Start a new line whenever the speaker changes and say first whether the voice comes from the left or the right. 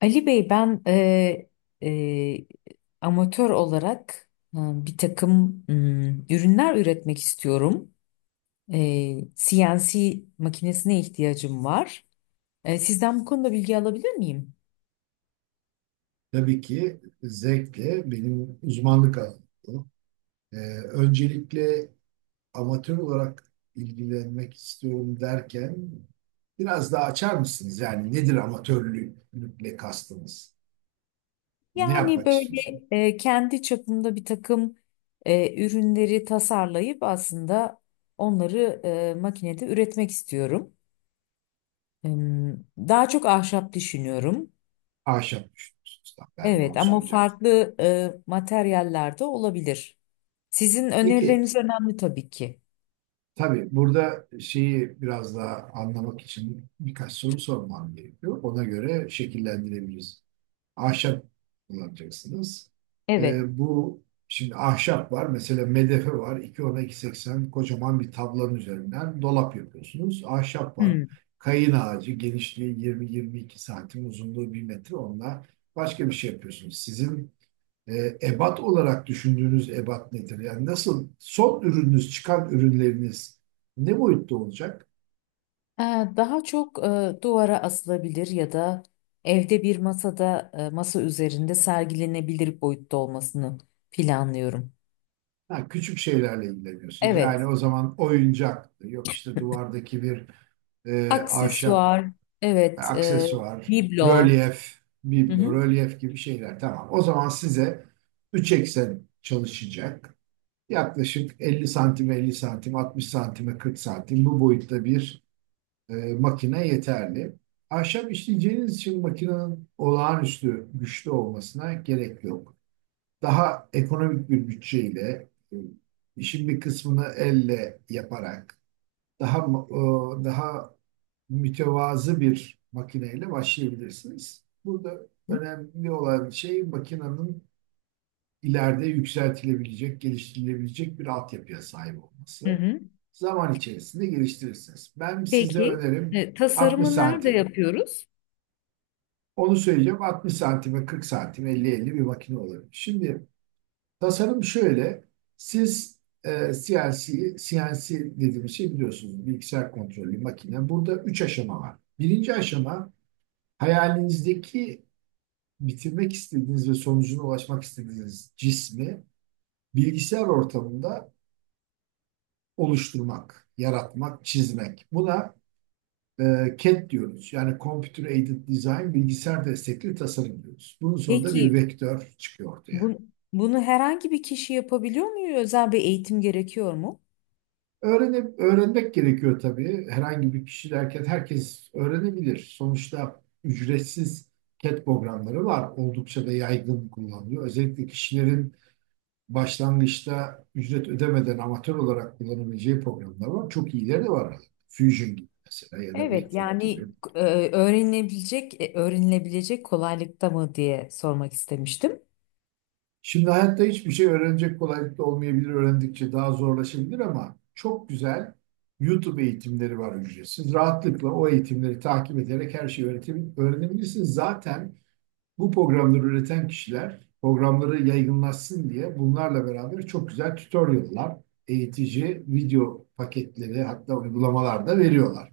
left: Ali Bey, ben e, amatör olarak, bir takım ürünler üretmek istiyorum. CNC makinesine ihtiyacım var. Sizden bu konuda bilgi alabilir miyim?
right: Tabii ki zevkle, benim uzmanlık alanım bu. Ee, öncelikle amatör olarak ilgilenmek istiyorum derken biraz daha açar mısınız? Yani nedir amatörlükle kastınız? Ne
left: Yani
right: yapmak istiyorsunuz?
left: böyle, kendi çapımda bir takım ürünleri tasarlayıp aslında onları makinede üretmek istiyorum. Daha çok ahşap düşünüyorum.
right: Ahşap düşünüyorsunuz. Tamam, ben de
left: Evet,
right: onu
left: ama
right: soracaktım.
left: farklı materyaller olabilir. Sizin
right: Peki,
left: önerileriniz önemli tabii ki.
right: tabii burada şeyi biraz daha anlamak için birkaç soru sormam gerekiyor. Ona göre şekillendirebiliriz. Ahşap kullanacaksınız.
left: Evet.
right: Bu şimdi ahşap var. Mesela medefe var. İki ona iki seksen, kocaman bir tablanın üzerinden dolap yapıyorsunuz. Ahşap var.
left: Hmm.
right: Kayın ağacı genişliği 20-22 santim, uzunluğu bir metre. Onunla başka bir şey yapıyorsunuz. Sizin ebat olarak düşündüğünüz ebat nedir? Yani nasıl son ürününüz, çıkan ürünleriniz ne boyutta olacak?
left: Ha, daha çok duvara asılabilir ya da evde bir masada, masa üzerinde sergilenebilir boyutta olmasını planlıyorum.
right: Ha, küçük şeylerle ilgileniyorsunuz. Yani
left: Evet.
right: o zaman oyuncak yok, işte duvardaki bir ahşap,
left: Aksesuar. Evet.
right: aksesuar,
left: Biblo.
right: rölyef,
left: Hı
right: biblo,
left: hı.
right: rölyef gibi şeyler. Tamam. O zaman size 3 eksen çalışacak. Yaklaşık 50 santim, 50 santim, 60 santime, 40 santim bu boyutta bir makine yeterli. Ahşap işleyeceğiniz için makinenin olağanüstü güçlü olmasına gerek yok. Daha ekonomik bir bütçeyle, işin bir kısmını elle yaparak daha daha mütevazı bir makineyle başlayabilirsiniz. Burada önemli olan şey, makinenin ileride yükseltilebilecek, geliştirilebilecek bir altyapıya sahip
left: Hı
right: olması.
left: hı.
right: Zaman içerisinde geliştirirsiniz. Ben size
left: Peki,
right: önerim 60
left: tasarımı nerede
right: santim.
left: yapıyoruz?
right: Onu söyleyeceğim, 60 santime 40 santim 50-50 bir makine olabilir. Şimdi tasarım şöyle. Siz CNC dediğimiz şey, biliyorsunuz, bilgisayar kontrollü makine. Burada 3 aşama var. Birinci aşama, hayalinizdeki bitirmek istediğiniz ve sonucuna ulaşmak istediğiniz cismi bilgisayar ortamında oluşturmak, yaratmak, çizmek. Buna CAD diyoruz. Yani Computer Aided Design, bilgisayar destekli tasarım diyoruz. Bunun sonunda bir
left: Peki
right: vektör çıkıyor ortaya.
left: bu, bunu herhangi bir kişi yapabiliyor mu? Özel bir eğitim gerekiyor mu?
right: Öğrenmek gerekiyor tabii. Herhangi bir kişi derken herkes öğrenebilir. Sonuçta ücretsiz CAD programları var. Oldukça da yaygın kullanılıyor. Özellikle kişilerin başlangıçta ücret ödemeden amatör olarak kullanabileceği programlar var. Çok iyileri de var. Fusion gibi mesela, ya da
left: Evet,
right: Vectric gibi.
left: yani öğrenilebilecek kolaylıkta mı diye sormak istemiştim.
right: Şimdi hayatta hiçbir şey öğrenecek kolaylıkta olmayabilir. Öğrendikçe daha zorlaşabilir ama çok güzel YouTube eğitimleri var ücretsiz. Rahatlıkla o eğitimleri takip ederek her şeyi öğrenebilirsiniz. Zaten bu programları üreten kişiler, programları yaygınlaşsın diye bunlarla beraber çok güzel tutorial'lar, eğitici video paketleri, hatta uygulamalar da veriyorlar.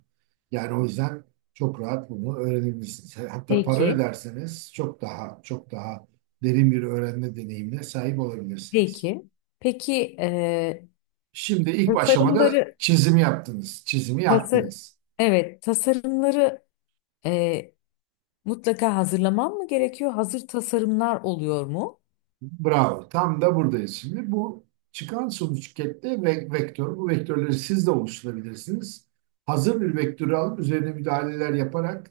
right: Yani o yüzden çok rahat bunu öğrenebilirsiniz. Hatta para
left: Peki,
right: öderseniz çok daha derin bir öğrenme deneyimine sahip olabilirsiniz.
left: peki. Peki,
right: Şimdi ilk aşamada
left: tasarımları
right: çizimi yaptınız, çizimi
left: tasar
right: yaptınız.
left: evet tasarımları e, mutlaka hazırlamam mı gerekiyor? Hazır tasarımlar oluyor mu?
right: Bravo. Tam da buradayız şimdi. Bu çıkan sonuç kette ve vektör. Bu vektörleri siz de oluşturabilirsiniz. Hazır bir vektörü alıp üzerine müdahaleler yaparak,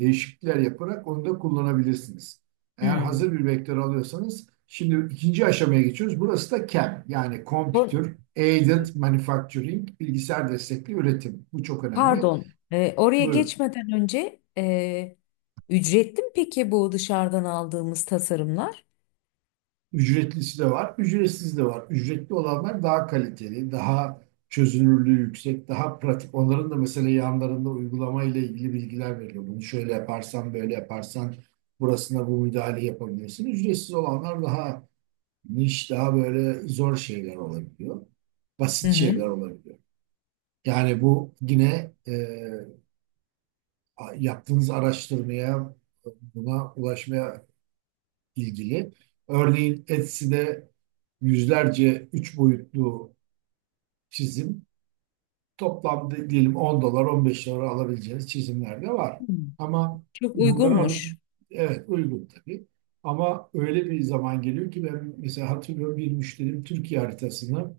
right: değişiklikler yaparak onu da kullanabilirsiniz. Eğer
left: Hmm.
right: hazır bir vektör alıyorsanız, şimdi ikinci aşamaya geçiyoruz. Burası da CAM, yani
left: Sor-
right: Computer Aided Manufacturing, bilgisayar destekli üretim. Bu çok önemli.
left: Pardon, oraya
right: Buyurun.
left: geçmeden önce ücretli mi peki bu dışarıdan aldığımız tasarımlar?
right: Ücretlisi de var, ücretsiz de var. Ücretli olanlar daha kaliteli, daha çözünürlüğü yüksek, daha pratik. Onların da mesela yanlarında uygulama ile ilgili bilgiler veriyor. Bunu şöyle yaparsan, böyle yaparsan burasına bu müdahale yapabilirsin. Ücretsiz olanlar daha niş, daha böyle zor şeyler olabiliyor.
left: Hı
right: Basit
left: hı.
right: şeyler olabiliyor. Yani bu yine yaptığınız araştırmaya, buna ulaşmaya ilgili. Örneğin Etsy'de yüzlerce üç boyutlu çizim, toplamda diyelim 10-15 dolar alabileceğiniz çizimler de var.
left: Hı.
right: Ama
left: Çok
right: bunları alıp,
left: uygunmuş.
right: evet, uygun tabii. Ama öyle bir zaman geliyor ki, ben mesela hatırlıyorum, bir müşterim Türkiye haritasını,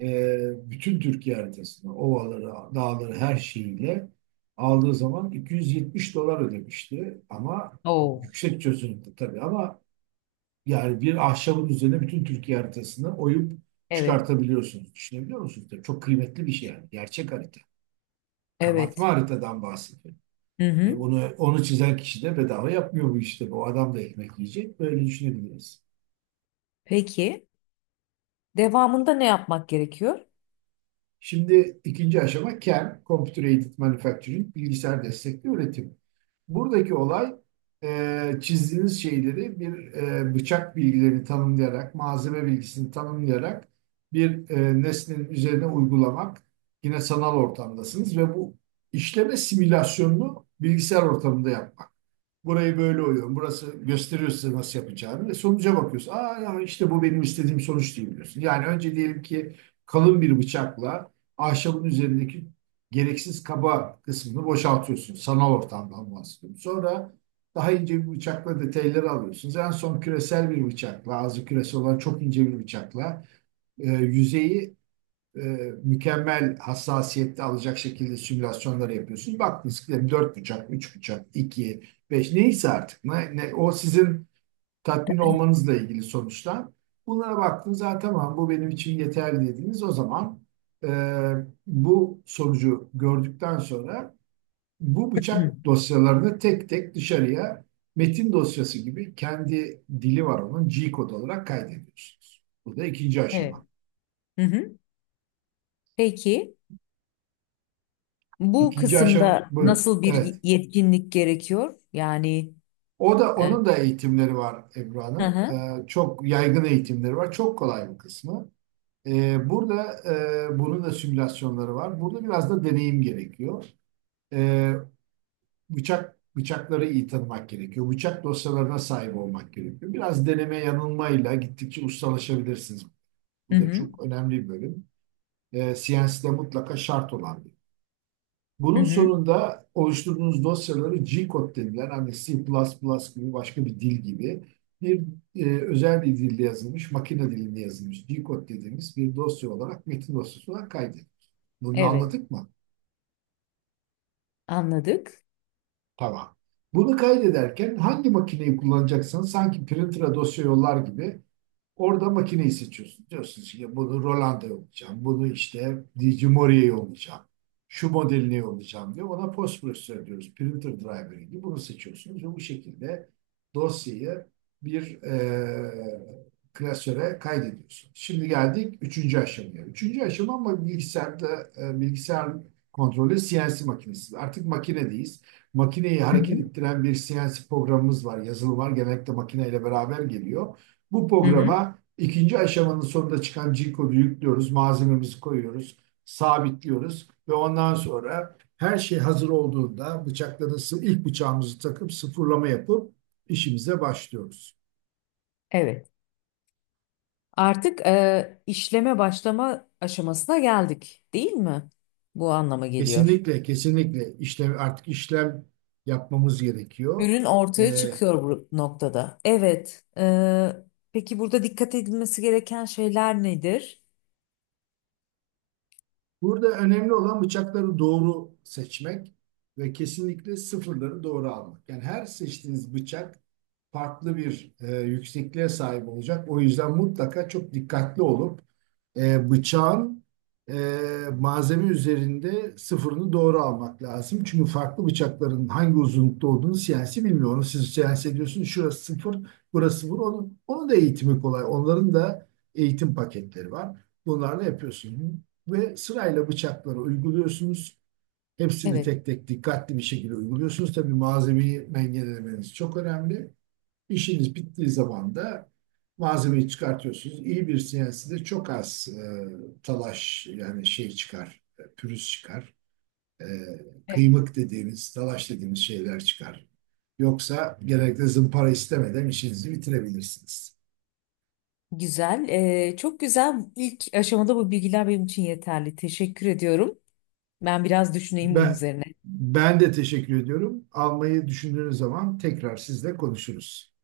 right: bütün Türkiye haritasını, ovaları, dağları her şeyiyle aldığı zaman 270 dolar ödemişti, ama
left: Oo,
right: yüksek çözünürlükte tabii. Ama yani bir ahşabın üzerine bütün Türkiye haritasını oyup
left: evet,
right: çıkartabiliyorsunuz. Düşünebiliyor musunuz? Tabii çok kıymetli bir şey yani. Gerçek harita. Kabartma
left: evet.
right: haritadan bahsediyorum.
left: Hı
right: E
left: hı.
right: onu, onu çizen kişi de bedava yapmıyor bu işte. Bu adam da ekmek yiyecek. Böyle düşünebiliriz.
left: Peki, devamında ne yapmak gerekiyor?
right: Şimdi ikinci aşama CAM, Computer Aided Manufacturing, bilgisayar destekli üretim. Buradaki olay çizdiğiniz şeyleri bir bıçak bilgilerini tanımlayarak, malzeme bilgisini tanımlayarak bir nesnenin üzerine uygulamak. Yine sanal ortamdasınız ve bu işleme simülasyonunu bilgisayar ortamında yapmak. Burayı böyle oyuyorum. Burası gösteriyor size nasıl yapacağını. Ve sonuca bakıyorsun. Aa ya, işte bu benim istediğim sonuç değil diyorsun. Yani önce diyelim ki kalın bir bıçakla ahşabın üzerindeki gereksiz kaba kısmını boşaltıyorsun. Sanal ortamdan bahsediyorum. Sonra daha ince bir bıçakla detayları alıyorsunuz. En son küresel bir bıçakla, ağzı küresi olan çok ince bir bıçakla yüzeyi e, mükemmel hassasiyette alacak şekilde simülasyonları yapıyorsun. Bak, disklerim 4 bucak, 3 bucak, 2, 5 neyse artık. O sizin tatmin olmanızla ilgili sonuçlar. Bunlara baktınız zaten, tamam bu benim için yeterli dediniz. O zaman e, bu sonucu gördükten sonra bu
left: Hı.
right: bıçak dosyalarını tek tek dışarıya, metin dosyası gibi, kendi dili var onun, G kod olarak kaydediyorsunuz. Bu da ikinci
left: Evet.
right: aşama.
left: Hı hı. Peki, bu
right: İkinci aşama
left: kısımda
right: buyurun.
left: nasıl bir
right: Evet.
left: yetkinlik gerekiyor? Yani
right: O da,
left: E,
right: onun da eğitimleri var Ebru
left: hı
right: Hanım.
left: hı.
right: Çok yaygın eğitimleri var. Çok kolay bir kısmı. Burada bunun da simülasyonları var. Burada biraz da deneyim gerekiyor. Ee, bıçakları iyi tanımak gerekiyor. Bıçak dosyalarına sahip olmak gerekiyor. Biraz deneme yanılmayla gittikçe ustalaşabilirsiniz.
left: Hı
right: Bu da
left: hı.
right: çok önemli bir bölüm. CNC de mutlaka şart olan bir,
left: Hı
right: bunun
left: hı.
right: sonunda oluşturduğunuz dosyaları G-Code denilen, hani C++ gibi başka bir dil gibi bir özel bir dilde yazılmış, makine dilinde yazılmış G-Code dediğimiz bir dosya olarak, metin dosyası olarak kaydedin. Bunu da
left: Evet.
right: anladık mı?
left: Anladık.
right: Tamam. Bunu kaydederken hangi makineyi kullanacaksanız, sanki printer'a dosya yollar gibi, orada makineyi seçiyorsun. Diyorsun ki bunu Roland'a olacağım, bunu işte Digimori'ye olacağım, şu modeline olacağım diye. Ona post processor diyoruz, printer driver gibi. Bunu seçiyorsunuz ve bu şekilde dosyayı bir klasöre kaydediyorsun. Şimdi geldik üçüncü aşamaya. Üçüncü aşama, ama bilgisayarda, bilgisayar kontrolü CNC makinesi. Artık makinedeyiz. Makineyi
left: Hı
right: hareket
left: hı.
right: ettiren bir CNC programımız var, yazılım var. Genellikle makineyle beraber geliyor. Bu
left: Hı hı.
right: programa ikinci aşamanın sonunda çıkan G-kodu yüklüyoruz, malzememizi koyuyoruz, sabitliyoruz ve ondan sonra her şey hazır olduğunda bıçakları, ilk bıçağımızı takıp sıfırlama yapıp işimize başlıyoruz.
left: Evet. Artık işleme başlama aşamasına geldik, değil mi? Bu anlama geliyor.
right: Kesinlikle, kesinlikle işlem, artık işlem yapmamız gerekiyor.
left: Ürün ortaya
right: Ee,
left: çıkıyor bu noktada. Evet. Peki, burada dikkat edilmesi gereken şeyler nedir?
right: burada önemli olan bıçakları doğru seçmek ve kesinlikle sıfırları doğru almak. Yani her seçtiğiniz bıçak farklı bir yüksekliğe sahip olacak. O yüzden mutlaka çok dikkatli olup bıçağın e, malzeme üzerinde sıfırını doğru almak lazım. Çünkü farklı bıçakların hangi uzunlukta olduğunu siyasi bilmiyor. Onu siz siyasi ediyorsunuz. Şurası sıfır, burası sıfır. Onun da eğitimi kolay. Onların da eğitim paketleri var. Bunlarla yapıyorsunuz. Ve sırayla bıçakları uyguluyorsunuz. Hepsini
left: Evet.
right: tek tek dikkatli bir şekilde uyguluyorsunuz. Tabii malzemeyi dengelemeniz çok önemli. İşiniz bittiği zaman da malzemeyi çıkartıyorsunuz. İyi bir CNC'de çok az talaş, yani şey çıkar, pürüz çıkar. E,
left: Evet.
right: kıymık dediğimiz, talaş dediğimiz şeyler çıkar. Yoksa genellikle zımpara istemeden işinizi bitirebilirsiniz.
left: Güzel. Çok güzel. İlk aşamada bu bilgiler benim için yeterli. Teşekkür ediyorum. Ben biraz düşüneyim bunun
right: Ben,
left: üzerine.
right: ben de teşekkür ediyorum. Almayı düşündüğünüz zaman tekrar sizle konuşuruz.